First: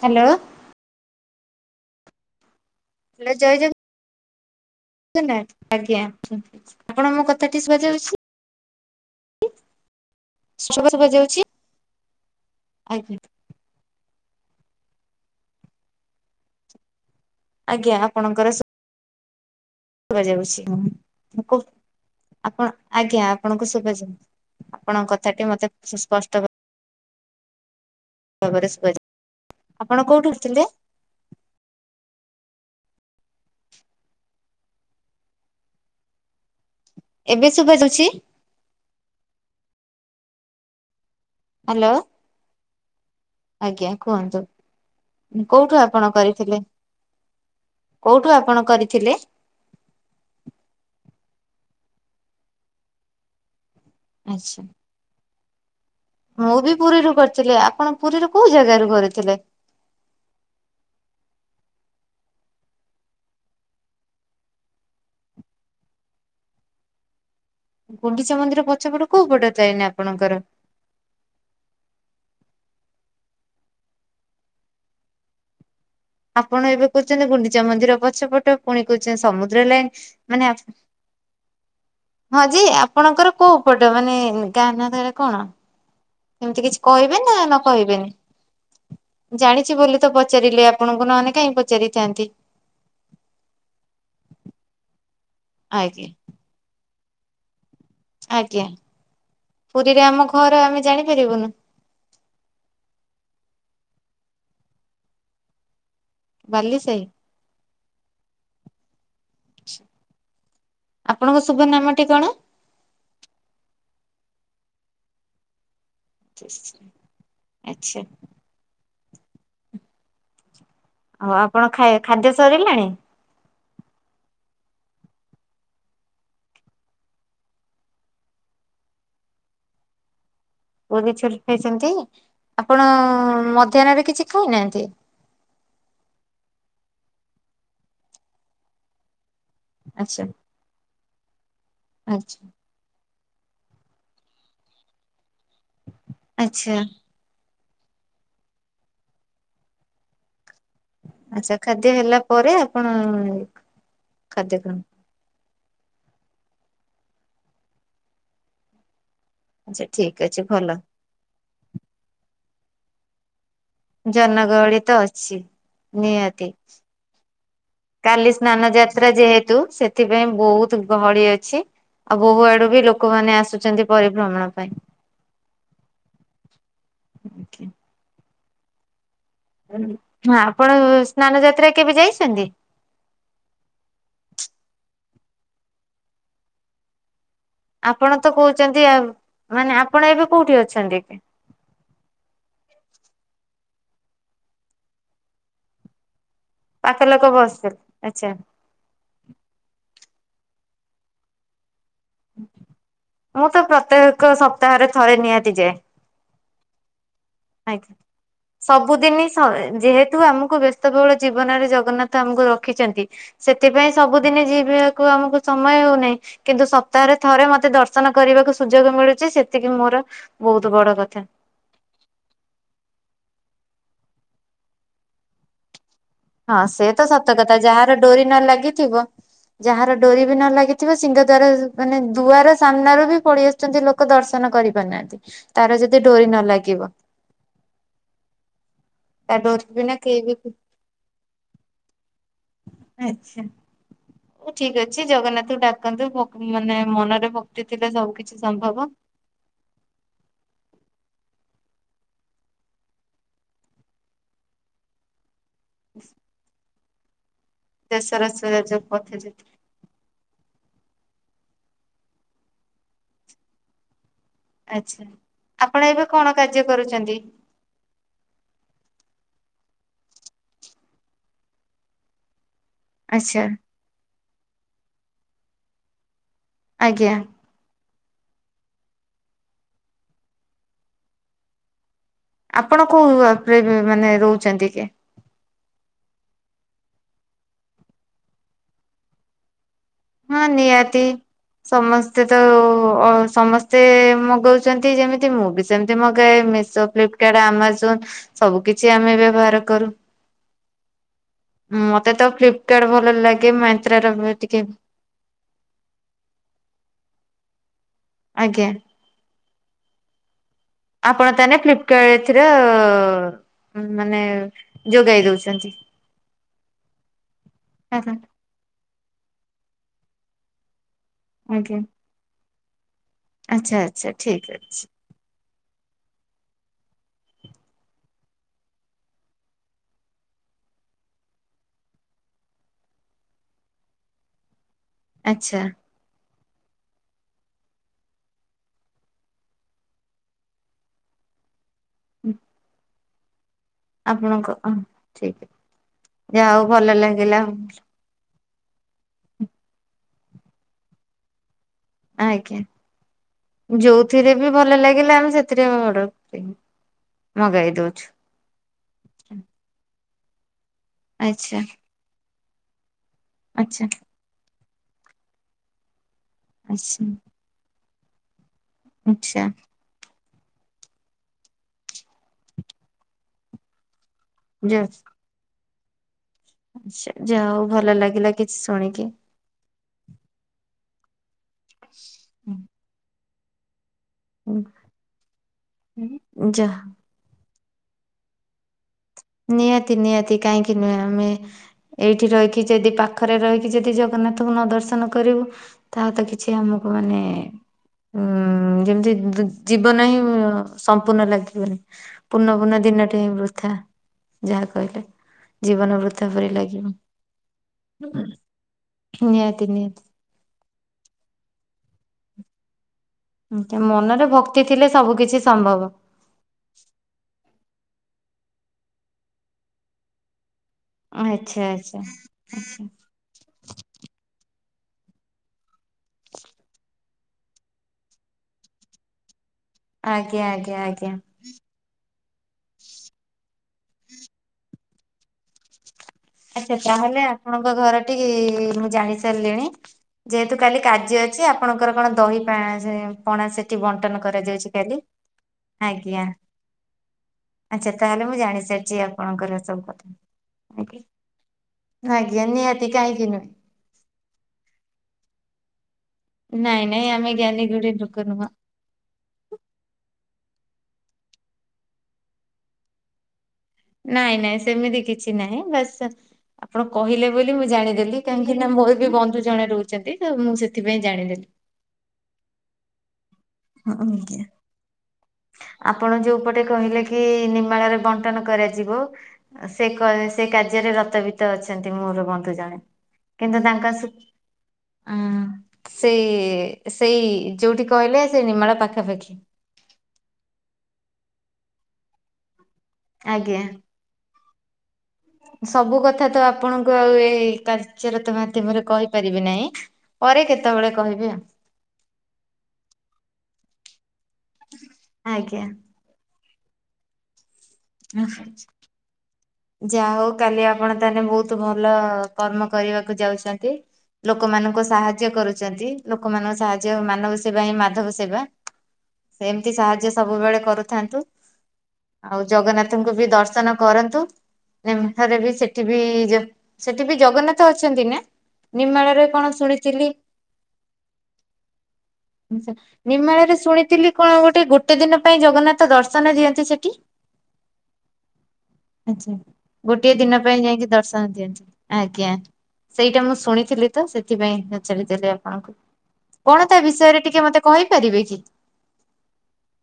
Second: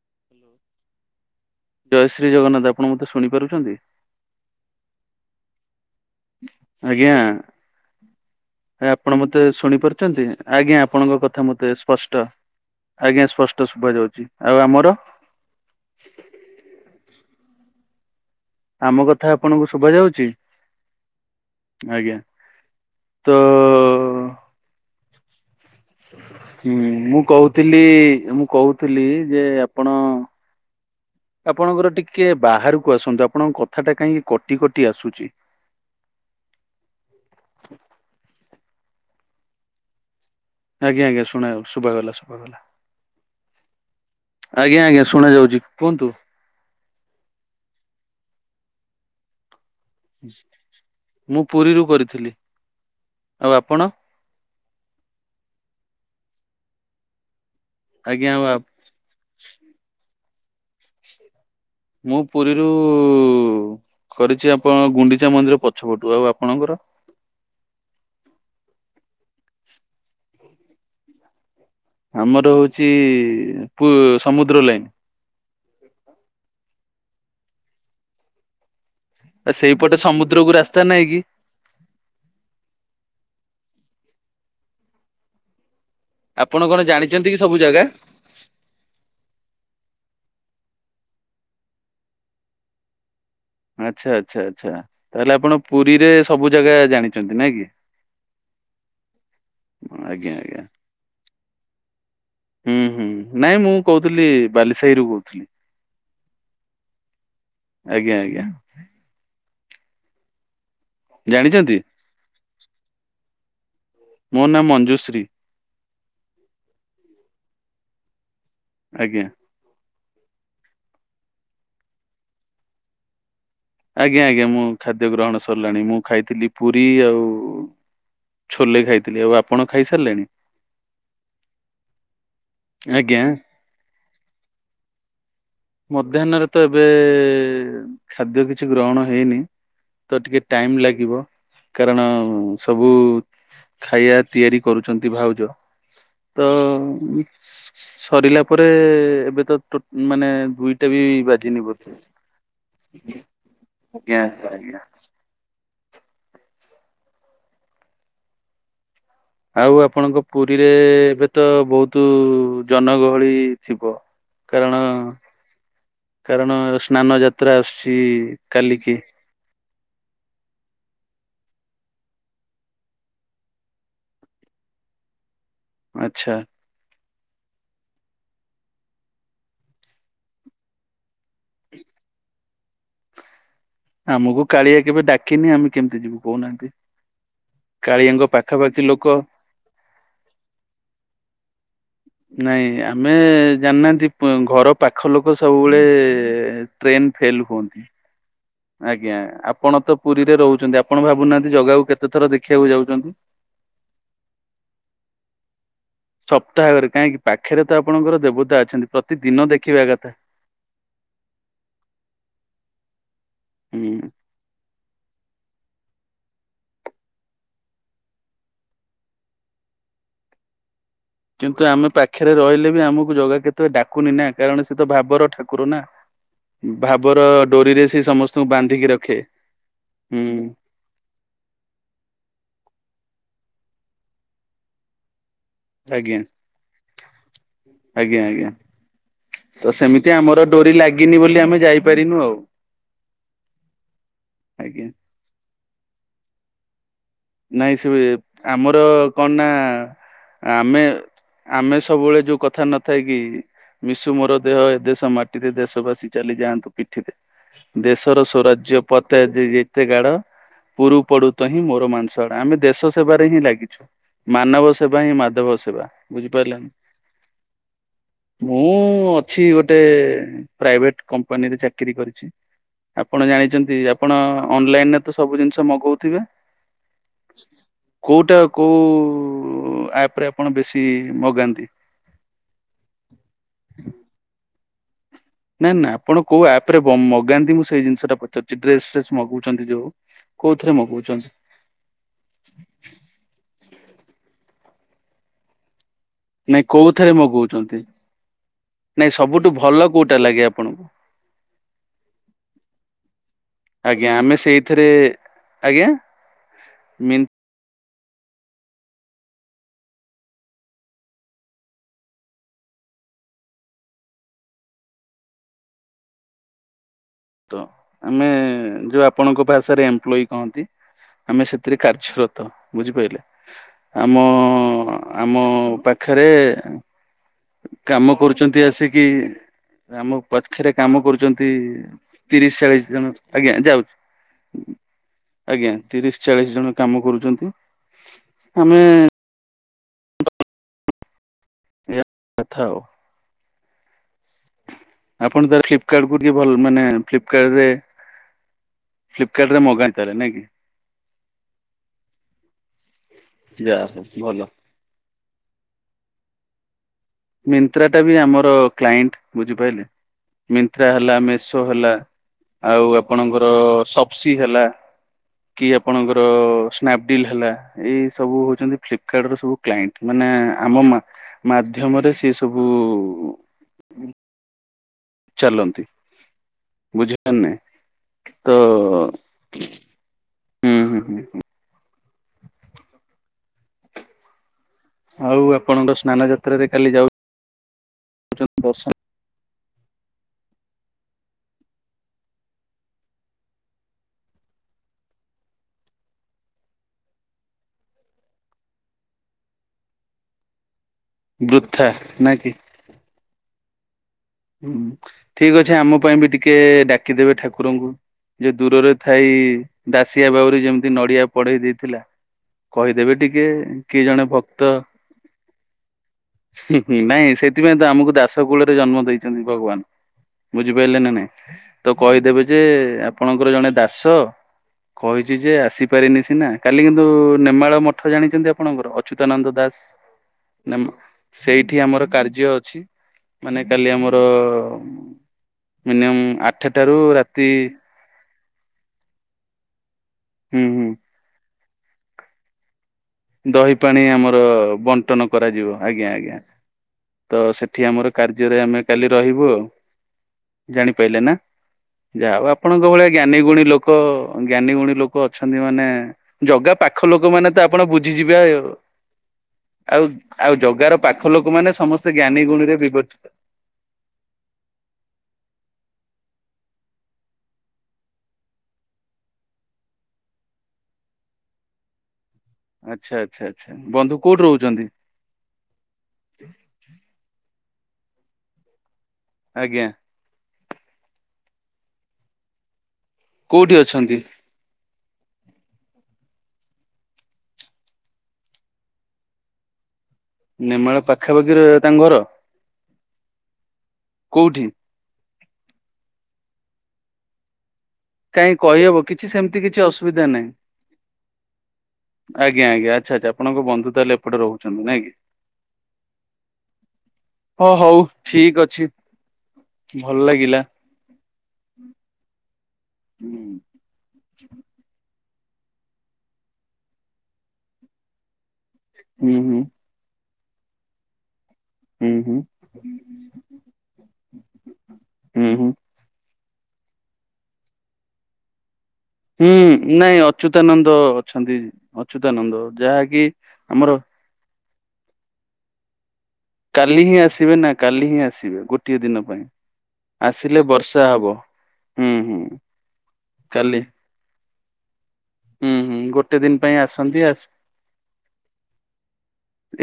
Hello! ଜୟ ଶ୍ରୀ ଜଗନ୍ନାଥ ଆପଣ ମତେ ହ୍ୟାଲୋ ଜୟ ଶୁଣିପାରୁଛନ୍ତି? [unintelligible] ଆପଣ ଆଜ୍ଞା ଙ୍କୁ ମୋକଥା ଟି ଶୁଭା ଯାଉଛି? ଆପଣ ମତେ ଶୁଣି ପାରୁଛନ୍ତି? ଆଜ୍ଞା ଶୁଭା ଆପଣଙ୍କ ଯାଉଛି କଥା ମତେ ସ୍ପଷ୍ଟ ଆଜ୍ଞା ସ୍ପଷ୍ଟ ଶୁଭ ଯାଉଛି। ଆଉ ଆମର? ଆଜ୍ଞା ଆପଣଙ୍କର ଆମ କଥା ଆପଣଙ୍କୁ ଶୁଭା ଯାଉଛି ଯାଉଛିଁ। କ ଆଜ୍ଞା ଆପଣ ଆଜ୍ଞା ତ ଆପଣଙ୍କୁ ଶୁଭାଜ ଆପଣଙ୍କ କଥାଟି ମତେ ସ୍ପଷ୍ଟ ହୁଁ ମୁଁ କହୁଥିଲି ମୁଁ ଭାବରେ ଶୁଭାଯାଉ କହୁଥିଲି ଯେ ଆପଣ କୋଉଠୁ ଥିଲେ ଆପଣଙ୍କର ଟିକେ ଟିକେ ବାହାରକୁ ଆସନ୍ତୁ, ଆପଣଙ୍କ କଥା ଟା କାହିଁକି କଟି କଟି ଆସୁଛି। ଏବେ ଶୁଭା ଯାଉଛି? ଆଜ୍ଞା ଆଜ୍ଞା ଶୁଣା ହ୍ୟାଲୋ ଶୁଭାଗଲା ଶୁଭାଗଲା। ଆଜ୍ଞା। କୁହନ୍ତୁ ଆଜ୍ଞା ଆଜ୍ଞା ଶୁଣା ଯାଉଛି କୋଉଠୁ କୁହନ୍ତୁ। ଆପଣ କରିଥିଲେ? କୋଉଠୁ ଆପଣ କରିଥିଲେ? ମୁଁ ପୁରୀରୁ କରିଥିଲି, ଆଉ ଆପଣ? ଆଚ୍ଛା। ମୁଁ ବି ପୁରୀରୁୁ କରିଥିଲି, ଆପଣ ଆଜ୍ଞା ପୁରୀରୁ କୋଉ ଆଉ ଜାଗାରୁ କରିଥିଲେ? ମୁଁ ପୁରୀରୁ କରିଛି ଆପଣ ଗୁଣ୍ଡିଚା ମନ୍ଦିର ପଛପଟୁ, ଆଉ ଆପଣଙ୍କର? ଗୁଣ୍ଡିଚା ମନ୍ଦିର ପଛପଟୁ କୋଉ ପଟ ଯାଏନି ଆପଣଙ୍କର? ଆମର ହଉଛି ପ ସମୁଦ୍ର ଲାଇନ୍। ଆପଣ ଏବେ କୁଛନ୍ତି, ଗୁଣ୍ଡିଚା ମନ୍ଦିର ପଛପଟ ପୁଣି କହୁଛନ୍ତି ଆ ସମୁଦ୍ର ସେଇପଟେ ଲାଇନ ମାନେ, ସମୁଦ୍ରକୁ ରାସ୍ତା ନାହିଁ କି ହଁ ଯେ ଆପଣଙ୍କର କୋଉ ପଟ ମାନେ ଗାନ ନାଁଟା କଣ? ଆପଣ ଏମିତି କଣ କିଛି କହିବେ ଜାଣିଛନ୍ତି ନା କି ସବୁ ନ ଜାଗା? କହିବେନି ଜାଣିଛି ବୋଲି ତ ପଚାରିଲେ ଆପଣଙ୍କୁ ନହେ କାହିଁ ପଚାରିଥାନ୍ତି। ଆଛା ଆଛା ଆଛା ତାହଲେ ଆପଣ ଆଜ୍ଞା ପୁରୀରେ ସବୁ ଜାଗା ଜାଣିଛନ୍ତି, ନାଇଁ କି? ଆଜ୍ଞା ପୁରୀରେ ଆମ ଆଜ୍ଞା ଆଜ୍ଞା ଘର ଆମେ ଜାଣିପାରିବୁନୁ। ହୁଁ ହୁଁ ନାଇଁ ମୁଁ କହୁଥିଲି, ବାଲି ସାହିରୁୁ କହୁଥିଲି। ବାଲିସାହି। ଆଜ୍ଞା ଆଜ୍ଞା। ଆପଣଙ୍କ ଶୁଭ ଜାଣିଛନ୍ତି ନାମଟି କଣ? ମୋ ନାମ ମଞ୍ଜୁଶ୍ରୀ। ମଞ୍ଜୁଶ୍ରୀ ଆଚ୍ଛା। ଆଜ୍ଞା। ଆଉ ଆପଣ ଖାଇ ଖାଦ୍ୟ ସରିଲାଣି? ଆଜ୍ଞା ଆଜ୍ଞା ମୁଁ ଖାଦ୍ୟ ଗ୍ରହଣ ସରିଲାଣି, ମୁଁ ଖାଇଥିଲି ପୁରୀ ଆଉ ଛୋଲେ ଖାଇଥିଲି। ଆଉ ଆପଣ ଖାଇସାରିଲେଣି? ପୁର ଛୋଲେ ଖାଇଛନ୍ତି, ଆପଣ ଆଜ୍ଞା ମଧ୍ୟାହନରେ କିଛି ଖାଇନାହାନ୍ତି? ମଧ୍ୟାହ୍ନରେ ତ ଏବେ ଖାଦ୍ୟ କିଛି ଗ୍ରହଣ ହେଇନି। ତ ଆଚ୍ଛା ଟିକେ ଟାଇମ ଲାଗିବ କାରଣ ଆଚ୍ଛା ସବୁ ଖାଇବା ତିଆରି କରୁଛନ୍ତି, ଭାଉଜ ତ ଆଚ୍ଛା। ସରିଲା ପରେ ଏବେ ତ ମାନେ- ଦୁଇଟା ବି ଆଚ୍ଛା ବାଜିିନି ଖାଦ୍ୟ ବୋଧେ, ହେଲା ପରେ ଆପଣ ଆଜ୍ଞା ଖାଦ୍ୟ ଗ୍ରହଣ ଆଜ୍ଞା। ଆଉ ଆଚ୍ଛା ଠିକ ଆପଣଙ୍କ ଅଛି ପୁରୀରେ ଭଲ। ଏବେ ତ ବହୁତ ଜନଗହଳି ଥିବ। କାରଣ ଜନଗହଳି ତ ଅଛି। ନିହାତି କାରଣ ସ୍ନାନ ଯାତ୍ରା ଆସୁଛି କାଲି ସ୍ନାନ କାଲିକି ଯାତ୍ରା ଯେହେତୁ ସେଥିପାଇଁ ବହୁତ ଗହଳି ଅଛି, ଆଉ ବୋହୁ ଆଡୁ ବି ଲୋକମାନେ ଆସୁଛନ୍ତି, ପରିଭ୍ରମଣ ପାଇଁ। ଆଚ୍ଛା। ଆଜ୍ଞା। ହ ଆପଣ ସ୍ନାନ ଯାତ୍ରା କେବେ ଯାଇଛନ୍ତି? ଆମକୁ କାଳିଆ କେବେ ଡାକିନି ଆମେ କେମିତି ଯିବୁ କହୁନାହାନ୍ତି? ଆପଣ କାଳିଆଙ୍କ ତ ପାଖାପାଖି କହୁଚନ୍ତି ଆଉ ଲୋକ ମାନେ ଆପଣ ଏବେ କୋଉଠି ଅଛନ୍ତି ଏବେ? ନାଇଁ ଆମେ ଜାଣିନାହାନ୍ତି ଘର ପାଖ ଲୋକ ସବୁବେଳେ ପାଖ ଟ୍ରେନ ଲୋକ ଫେଲ ବସ ହୁଅନ୍ତି ଆଚ୍ଛା ଆଜ୍ଞା ଆପଣ ତ ପୁରୀରେ ରହୁଚନ୍ତି ଆପଣ ଭାବୁନାହାନ୍ତି ଜଗାକୁ କେତେ ଥର ଦେଖିବାକୁ ଯାଉଛନ୍ତି। ମୁଁ ତ ପ୍ରତ୍ୟେକ ସପ୍ତାହରେ ଥରେ ନିହାତି ଯାଏ। ସପ୍ତାହକରେ କାହିଁକି ପାଖରେ ତ ଆଜ୍ଞା। ଆପଣଙ୍କର ଦେବ ସବୁଦିନ ସ ଯେହେତୁ ଆମକୁ ବ୍ୟସ୍ତ ବହୁଳ ଜୀବନରେ ଜଗନ୍ନାଥ ଆମକୁ ରଖିଚନ୍ତି। ହୁଁ ସେଥିପାଇଁ ସବୁଦିନି ଯିବାକୁ ଆମକୁ ସମୟ ହଉନାହିଁ କିନ୍ତୁ ସପ୍ତାହରେ ଥରେ ମତେ ଦର୍ଶନ କରିବା କୁ ସୁଯୋଗ ମିଳୁଚି ସେତିକି ମୋର ବହୁତ ବଡ କଥା। କିନ୍ତୁ ଆମେ ପା ପାଖରେ ରହିଲେ ବି ଆମକୁ ଜାଗା କେତେବେ ଡାକୁନି ନା କାରଣ ସେ ତ ଭାବର ଠାକୁର ନା? ହଁ ସେ ତ ଭାବର ସତ କଥା ଡୋରିରେ ଯାହାର ସେ ଡୋରି ନ ସମସ୍ତଙ୍କୁ ବାନ୍ଧିକି ଲାଗିଥିବ ରଖେ। ଯାହାର ହୁଁ ଡୋରି ବି ନ ଲାଗିଥିବ ସିଂହ ଦ୍ଵାର ମାନେ ଦୁଆର ସାମ୍ନାରୁ ବି ପଡିଆସ ଆସୁଚନ୍ତି ଲୋକ ଦର୍ଶନ କରି ପାରୁନାହାନ୍ତି। ତାର ଯଦି ଆଜ୍ଞା। ଡୋରି ନ ଲାଗିବ। ଆଜ୍ଞା ଆଜ୍ଞା ତା ଡୋରି ତ ବିନା ସେମିତି କେହି ବି ଆମର ଡୋରି ଲାଗିନି ବୋଲି ଆମେ ଯାଇପାରିନୁ ଆଉ ଆଚ୍ଛା। ହଉ ଠିକ ଆଜ୍ଞା। ଅଛି ଜଗନ୍ନାଥଙ୍କୁ ଡାକନ୍ତୁ ପ ମାନେ ମନ ନାଇଁ ସେ ଆମର କଣ ନା ଆମେ ଆମେ ସବୁବେଳେ ଯୋଉ କଥା ନଥାଇ କି ମିଶୁ ମୋର ଦେହ ଏ ଦେଶ ମାଟି ପିଠିରେ ଦେଶବାସୀ ଚାଲିଯାଆନ୍ତୁ ପିଠିରେ। ଦେଶର ସ୍ୱରାଜ୍ୟ ପତେ ଯେତେ ଗାଢ ପୁରୁ ପଡୁ ତ ହିଁ ମୋର ମାଂସ କଡ଼ା ଆମେ ଦେଶ ସେବାରେ ହିଁ ଲାଗିଚୁ। ମାନବ ସେବା ଆଚ୍ଛା। ହିଁ ମାଧବ ଆପଣ ସେବା ଏବେ କଣ କାର୍ଯ୍ୟ ବୁଝିପାରିଲେନା? କରୁଛନ୍ତି? ମୁଁ ଅଛି ଗୋଟ ଟେ ପ୍ରାଇଭେଟ କମ୍ପାନୀରେ ଚାକିରି କରିଚି। ଆପଣ ଆଚ୍ଛା ଜାଣିଚନ୍ତି ଆପଣ ଅନଲାଇନରେ ତ ସବୁ ଜିନିଷ ମଗଉଥିବେ। ଆଜ୍ଞା। କୋଉଟା କୋଉ ଆପ ରେ ଆପଣ ବେଶୀ ମଗାନ୍ତି? ଆପଣ କୋଉ ଆପରେ ମାନେ ରହୁଚନ୍ତି କି? ନାଇଁ ନାାଇଁ ଆପଣ କଉଁ ଆପ୍ ରେ ମ ମଗାନ୍ତି ମୁଁ ସେଇ ଜିନିଷଟା ପଚାରୁଛି ଡ୍ରେସ ଫ୍ରେସ୍ ମଗଉଚନ୍ତି ଯଉଁ ହଁ ନିହାତି ସମସ୍ତେ ତ ଓ ସମସ୍ତେ ମଗଉଚନ୍ତି ଯେମିତି ମୁଁ ବି ସେମିତ ମଗାଏ ନାଇଁ ମେସୋ କୋଉଥିରେ ଫ୍ଲିପକାର୍ଟ ମଗଉଛନ୍ତି? ଆମାଜନ ସବୁ କିଛି ଆମେ ବ୍ୟବହାର କରୁ। ଆପଣ ମତେ ତ ଫ୍ଲିପକାର୍ଟ ଭଲ ଲାଗେ ମେନ୍ତ୍ରା ଆଜ୍ଞା ର ଆମେ ଟିକେ ସେଇଥିରେ ଆଜ୍ଞା ମିନ ଆଜ୍ଞା। ଆପଣ ତାହେଲେ ଫ୍ଲିପକାର୍ଟ ଏଥିର ମାନେ ଯୋଗାଇ ଦଉଚନ୍ତି। ତ ଆମେ ଯୋଉ ଆପଣଙ୍କ ଭାଷାରେ ଏମ୍ପୋଲୟ କହନ୍ତି। ଆମେ ସେଥିରେ ଆଜ୍ଞା କାର୍ଯ୍ୟରତ। ବୁଝିପାଇଲେ ଆଚ୍ଛା ଆଚ୍ଛା ଆମ ଠିକ ଅଛି ଆମ ପାଖେରେ ମ କରୁଚନ୍ତି ଆସିକି ଆମ ପାଖେରେ କାମ କରୁଚନ୍ତି ତିରିଶ ଚାଳିଶ ଜଣ ଆଜ୍ଞା ଯାଉଚି। [unintelligible] ଆଚ୍ଛା ଆଜ୍ଞା ତିରିଶ ଚାଳିଶ ଜଣ କାମ କରୁଚନ୍ତି। ଆମେ କଥାଅ। ଆପଣଙ୍କ ଅ ଆପଣ ଠିକ, ତାର ଫ୍ଲିପକାର୍ଟ କୁ ଟିକେ ଯାହେଉ ମାନେ ଭଲ ଲାଗିଲା ଆଉ। ଫ୍ଲିପକାର୍ଟରେ ମଗାନ୍ତି ତାହେଲେ ନାଇଁ କି? ଆଜ୍ଞା ଯାହା ହଉ ଯୋଉଥିରେ ବି ଭଲ ଲାଗିଲା ଆମେ ସେଥିରେ ଅର୍ଡର ଦେ ମିନ୍ତ୍ରା ଟା ବି ଆମର କ୍ଲାଇଣ୍ଟ ବୁଝିପାଇଲେ। ମିନ୍ତ୍ରା ହେଲା ଆଚ୍ଛା ମେସୋ ହେଲା ଆଉ ଆପଣଙ୍କର ଆଚ୍ଛା ସପ୍ସି ହେଲା। କି ଆପଣଙ୍କର ଆଚ୍ଛା। ସ୍ନାପଡିଲ୍ ହେଲା ଏଇ ସବୁ ଉ ମାନେ ଫ୍ଲିପକାଡ଼ ର ଆଚ୍ଛା ସବୁ କ୍ଲାଇଣ୍ଟ ମାନେ ଆମ ମା ମାର୍ଜି ମାଧ୍ୟମରେ ସେ ସବୁ ଉ ଉଁ ଲନ୍ତି ଆଛା ଯାହା ହଉ ଭଲ ଲାଗିଲା ତ କିଛି ଶୁଣିକି, ହୁଁ ହୁଁ ହୁଁ ହୁଁ, [unintelligible] ଆଉ ଆପଣଙ୍କ ସ୍ନାନ ଯାତ୍ରାରେ ଯାହା କାଲି ଯାଉଛନ୍ତି ଦର୍ଶନ ନିହାତି ନିହାତି କାହିଁକି ନୁହେଁ ଆମେ ଏଇଠି ରହିକି ଯଦି ପାଖରେ ରହିକି ଯଦି ଜଗନ୍ନା ଜଗନ୍ନାଥଙ୍କୁ ନ ଦର୍ଶନ କରିବୁ ତାହା ତ କିଛି ଆମକୁ ମାନେ ହୁଁ ଯେମିତି ଯିବ ନାହିଁ ଅଂ ଅଂ ସମ୍ପୂର୍ଣ୍ଣ ଲାଗିବନି ବୃଥା ନା ପୂର୍ଣ୍ଣ ପୂର୍ଣ୍ଣ ଦିନଟି ହିଁ ବୃଥା। ଯାହା ହୁଁ କହିଲେ ଠିକ ଅଛି ଜୀବନ ଆମ ପାଇଁ ବୃଥା ବି ପରି ଟିକେ ଲାଗିବ। ଡାକିଦେବେ ଠାକୁରଙ୍କୁ। ଯୋଉ ଦୂରରେ ଥାଇ ନିହାତି ଦାସିଆବାଉରୀ ଯେମିତି ନଡିଆ ବଢେ଼ଇ ଦେଇଥିଲା କହିଦେବେ ଟିକେ ନିହାତି କିଏ ଜଣେ ମନରେ ଭକ୍ତ ଭକ୍ତି ଥିଲେ ସବୁ କିଛି ସମ୍ଭବ। ନାଇଁ ସେଥିପାଇଁ ତ ଆମକୁ ଦାସ କୂଳରେ ଜନ୍ମ ଦେଇଛନ୍ତି ଭଗବାନ ବୁଝିପାଇଲେ ନା ନାଇଁ ଆଚ୍ଛା ତ ଆଚ୍ଛା କହିଦେବେ ଯେ ଆପଣଙ୍କର ଜଣେ ଦାସ କହିଛି ଯେ ଆସିପାରିନି ସିନା କାଲି କିନ୍ତୁ ନେମାଳ ମଠ ଜାଣିଛନ୍ତି ଆପଣଙ୍କର ଅଚ୍ୟୁତାନନ୍ଦ ଦାସ। ଆଚ୍ଛା ଆଜ୍ଞା ନା ଆଜ୍ଞା ମ ଆଜ୍ଞା। ସେଇଠି ଆମର କାର୍ଯ୍ୟ ଝିଅ ଅଛି ମାନେ କାଲି ଆମର ଉଁ ମିନିମମ୍ ଆଠଟାରୁ ରାତି କି ମୁଁ ଜାଣି ସାରିଲିଣି ଯେହେତୁ ହୁଁ କାଲି ହୁଁ କାର୍ଯ୍ୟ ଅଛି ଆପଣଙ୍କର କଣ ଦହି ପା ଦହି ପାଣି ଆମର କାଲି? ବଣ୍ଟନ କରାଯିବ ଆଜ୍ଞା ଆଜ୍ଞା। ତ ସେଠି ଆଚ୍ଛା ଆମର ତାହେଲେ ମୁଁ କାର୍ଯ୍ୟରେ ଆମେ ଜାଣିସାରିଛି କାଲି ରହିବୁ ଆପଣଙ୍କର ଆଉ ସବୁ କଥା। ଆଜ୍ଞା ଜାଣିପାଇଲେ। ଯାହା ଆଜ୍ଞା ଆଉ ନିହାତି ଆପଣଙ୍କ ଭଳିଆ କାହିଁକି ଜ୍ଞାନୀ ନୁହେଁ। ଗୁଣୀ ଲୋକ ଜ୍ଞାନୀ ଗୁଣୀ ଲୋକ ଅଛନ୍ତି ମାନେ ଜଗା ନାଇଁ ପାଖ ନାଇଁ ଲୋକ ଆମେ ମାନେ ତ ଜ୍ଞାନୀ ଆପଣ ଗୁଣୀ ଲୋକ ବୁଝିଯିବେ ନୁହଁ ଆଉ। ଆଉ ଜଗାର ପାଖ ଲୋକ ମାନେ ସମସ୍ତେ ଜ୍ଞାନୀ ଗୁଣୀରେ ବିବର୍ଚିତ। ନାଇଁ ନାଇଁ ସେମିତି କିଛି ନାହିଁ ବାସ ଆପଣ କହିଲେ ବୋଲି ମୁଁ ଜାଣିଦେଲି କାହିଁକି ନା ମୋର ବି ବନ୍ଧୁ ଜଣେ ରହୁଛନ୍ତି ତ ମୁଁ ସେଥିପାଇଁ ଜାଣିଦେଲି। ଆଚ୍ଛା ଆଚ୍ଛା ଆଚ୍ଛା ହଁ ବନ୍ଧୁ କୋଉଠି ଆଜ୍ଞା ରହୁଛନ୍ତି ଆପଣ ଯୋଉପଟେ କହିଲେ କି ନି ଳରେ ବଣ୍ଟନ କରାଯିବ ସେ ଆଜ୍ଞା କଏ ସେ କାର ରାଜରେ ରତ ବିତ ଅଛନ୍ତି ମୋର ବନ୍ଧୁ ଜଣେ କିନ୍ତୁ କୋଉଠି ତାଙ୍କ ସି ଅଛନ୍ତି ଉଁ ସେଇ ସେଇ ଯଉଠି କହିଲେ ନିିମାଳ ପାଖାପାଖି। ନେମାଳ ପାଖାପାଖିରେ ତାଙ୍କ ଘର? ଆଜ୍ଞା। କୋଉଠି? ସବୁ କଥା ତ ଆପଣଙ୍କୁ ଆଉ ଏଇ କାର ଚର ତ କାହିଁ ମାଧ୍ୟମରେ କହିହବ କିଛି କହିପାରିବି ସେମିତି ନାହିଁ କିଛି ଅସୁବିଧା ନାହିଁ। ପରେ କେତେବେଳେ କହିବେ ଆଉ ଆଜ୍ଞା ଆଜ୍ଞା ଆଚ୍ଛା ଆଛା ଆପଣଙ୍କ ବନ୍ଧୁ ତାହଲେ ଏପଟେ ରହୁଛନ୍ତି ନାଇଁ କି? ଆଜ୍ଞା। ହଁ ହଉ ଠିକ ଅଛି। ଯାହା ଭଲ ହଉ ଲାଗିଲା। କାଲି ଆପଣ ତାହେଲେ ବହୁତ ଭଲ କର୍ମ କରିବାକୁ ଯାଉଛନ୍ତି ଲୋକମାନଙ୍କୁ ସାହା ଯ୍ୟ କରୁଛନ୍ତି ଲୋକମାନଙ୍କ ସାହାଯ୍ୟ ମାନବ ସେବା ହିଁ ମାଧବ ସେବା ହୁଁ ହୁଁ ସେମିତି ସାହାଯ୍ୟ ସବୁବେଳେ କରୁଥାନ୍ତୁ ହୁଁ ହୁଁ ଆଉ ଜଗନ୍ନାଥଙ୍କୁ ବି ଦର୍ଶନ କରନ୍ତୁ। ଇମ୍ଫାରେ ହୁଁ ବି ହୁଁ ସେଠି ବି ସେଠି ବି ଜଗନ୍ନାଥ ଅଛନ୍ତି ନା? ନିମାଳରେ କଣ ହୁଁ ଶୁଣିଥିଲି ନାଇଁ ଅଚ୍ୟୁତାନନ୍ଦ ଅଛନ୍ତି। ଅଚ୍ୟୁତାନନ୍ଦ ଯାହାକି ନିମାଳ ରେ ସୁ ଆମର ଶୁଣିଥିଲି କଣ ଗୋଟେ ଗୋଟେ ଦିନ ପାଇଁ ଜଗନ୍ନାଥ ଦର୍ଶ କାଲି ହିଁ ଆସିବେ ନା କାଲି ହିଁ ଆସିବେ ଗୋଟିଏ ଦିନ ଆଛା ପାଇଁ। ଗୋଟିଏ ଦିନ ପାଇଁ ଆସିଲେ ଯାଇକି ବର୍ଷା ହବ ଦର୍ଶନ ଦିଅନ୍ତି ହୁଁ ଆଜ୍ଞା ହୁଁ ସେଇଟା ମୁଁ କାଲି ଶୁଣିଥିଲି ତ ସେଥିପାଇଁ ପଚାରି ଲେ ହୁଁ ଆପଣଙ୍କୁ ହୁଁ ଗୋଟେ ଦିନ କଣ ପାଇଁ ତା ଆସନ୍ତି ବିଷୟରେ ଆସି ଟିକେ ମତେ କହିପାରିବେ କି?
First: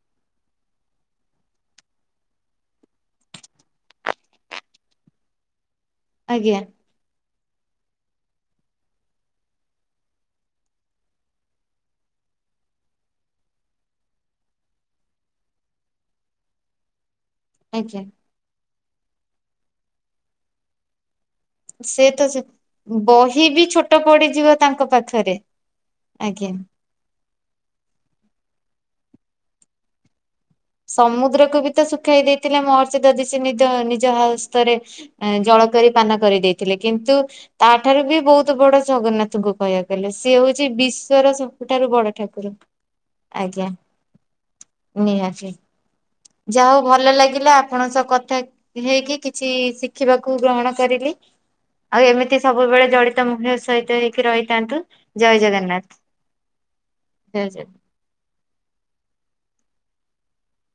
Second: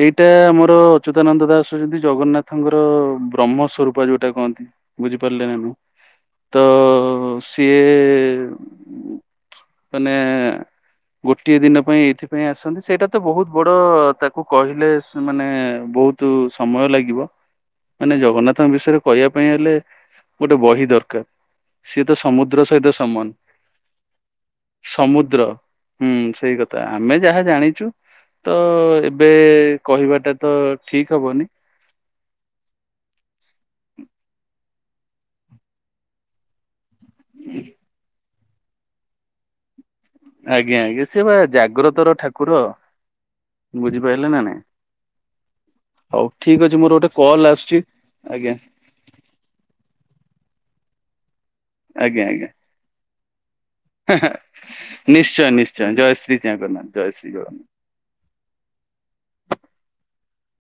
ଏଇଟା ଆମର ଅ ଚିତାନନ୍ଦ ଦାସ ହଉଛନ୍ତି ଜଗନ୍ନାଥଙ୍କର ବ୍ରହ୍ମ ସରୂପା ଯୋଉଟା କୁହନ୍ତି ବୁଝିପାରିଲେ ନା ନୁହଁ। ତ ଆଜ୍ଞା। ସିଏ ମାନେ ଗୋଟିଏ ଦିନ ପାଇଁ ଏଇଥିପାଇଁ ଆସନ୍ତି ସେଇଟା ତ ବହୁତ ବଡ ତାକୁ କହିଲେ ମାନେ ବହୁତ ସମୟ ଲାଗିବ। ଆଜ୍ଞା ମାନେ ଜଗନ୍ନାଥଙ୍କ ବିଷୟରେ କହିବା ପାଇଁ ହେଲେ ଗୋଟେ ବହି ଦରକାର। ସିଏ ସେ ତ ସେ ସମୁଦ୍ର ସହିତ ସମାନ ବହି ବି ଛୋଟ ପଡିଯିବ ତାଙ୍କ ପାଖରେ ସମୁଦ୍ର ହୁଁ ଆଜ୍ଞା। ସେଇ କଥା ଆମେ ଯାହା ଜାଣିଛୁ ତ ଏବେ କହିବାଟା ତ ଠିକ ହବନି ସମୁଦ୍ରକୁ ବି ତ ଶୁଖେଇ ଦେଇଥିଲେ ମହର୍ଷି ଦଧି ସେ ନି ନିଜ ହସ୍ତରେ ଜଳ କରି ପାନ କରିଦେଇଥିଲେ କିନ୍ତୁ ତାଠାରୁ ବି ବହୁତ ବହୁତ ବଡ ଜଗନ୍ନାଥଙ୍କୁ କହିବାକୁ ଗଲେ ସେଏ ହଉଛି ଆଜ୍ଞା ଆଜ୍ଞା ସେ ବା ବିଶ୍ଵର ସବୁଠାରୁ ଜାଗ୍ରତର ବଡ ଠାକୁର। ଆଜ୍ଞା ବୁଝିପାରିଲେ ନା ନାଇଁ ନିହାତି। ହଉ ଠିକ ଯା ଅଛି ହଉ ମୋର ଗୋଟେ ଭଲ କଲ୍ ଲାଗିଲା ଆସୁଛି ଆପଣ ସହ କଥା ଆଜ୍ଞା ହେଇକି କିଛି ଶିଖିବାକୁ ଗ୍ରହଣ କଲି ଆଉ ଆଜ୍ଞା ଏମିତି ଆଜ୍ଞା ସବୁବେଳେ ଜଡିତ ମୁହିଁ ନିଶ୍ଚୟ ନିଶ୍ଚୟ ଜଗନ୍ନାଥ ଜୟ ଶ୍ରୀ ଜଗନ୍ନାଥ ଜୟ ଶ୍ରୀ ଜଗନ୍ନାଥ।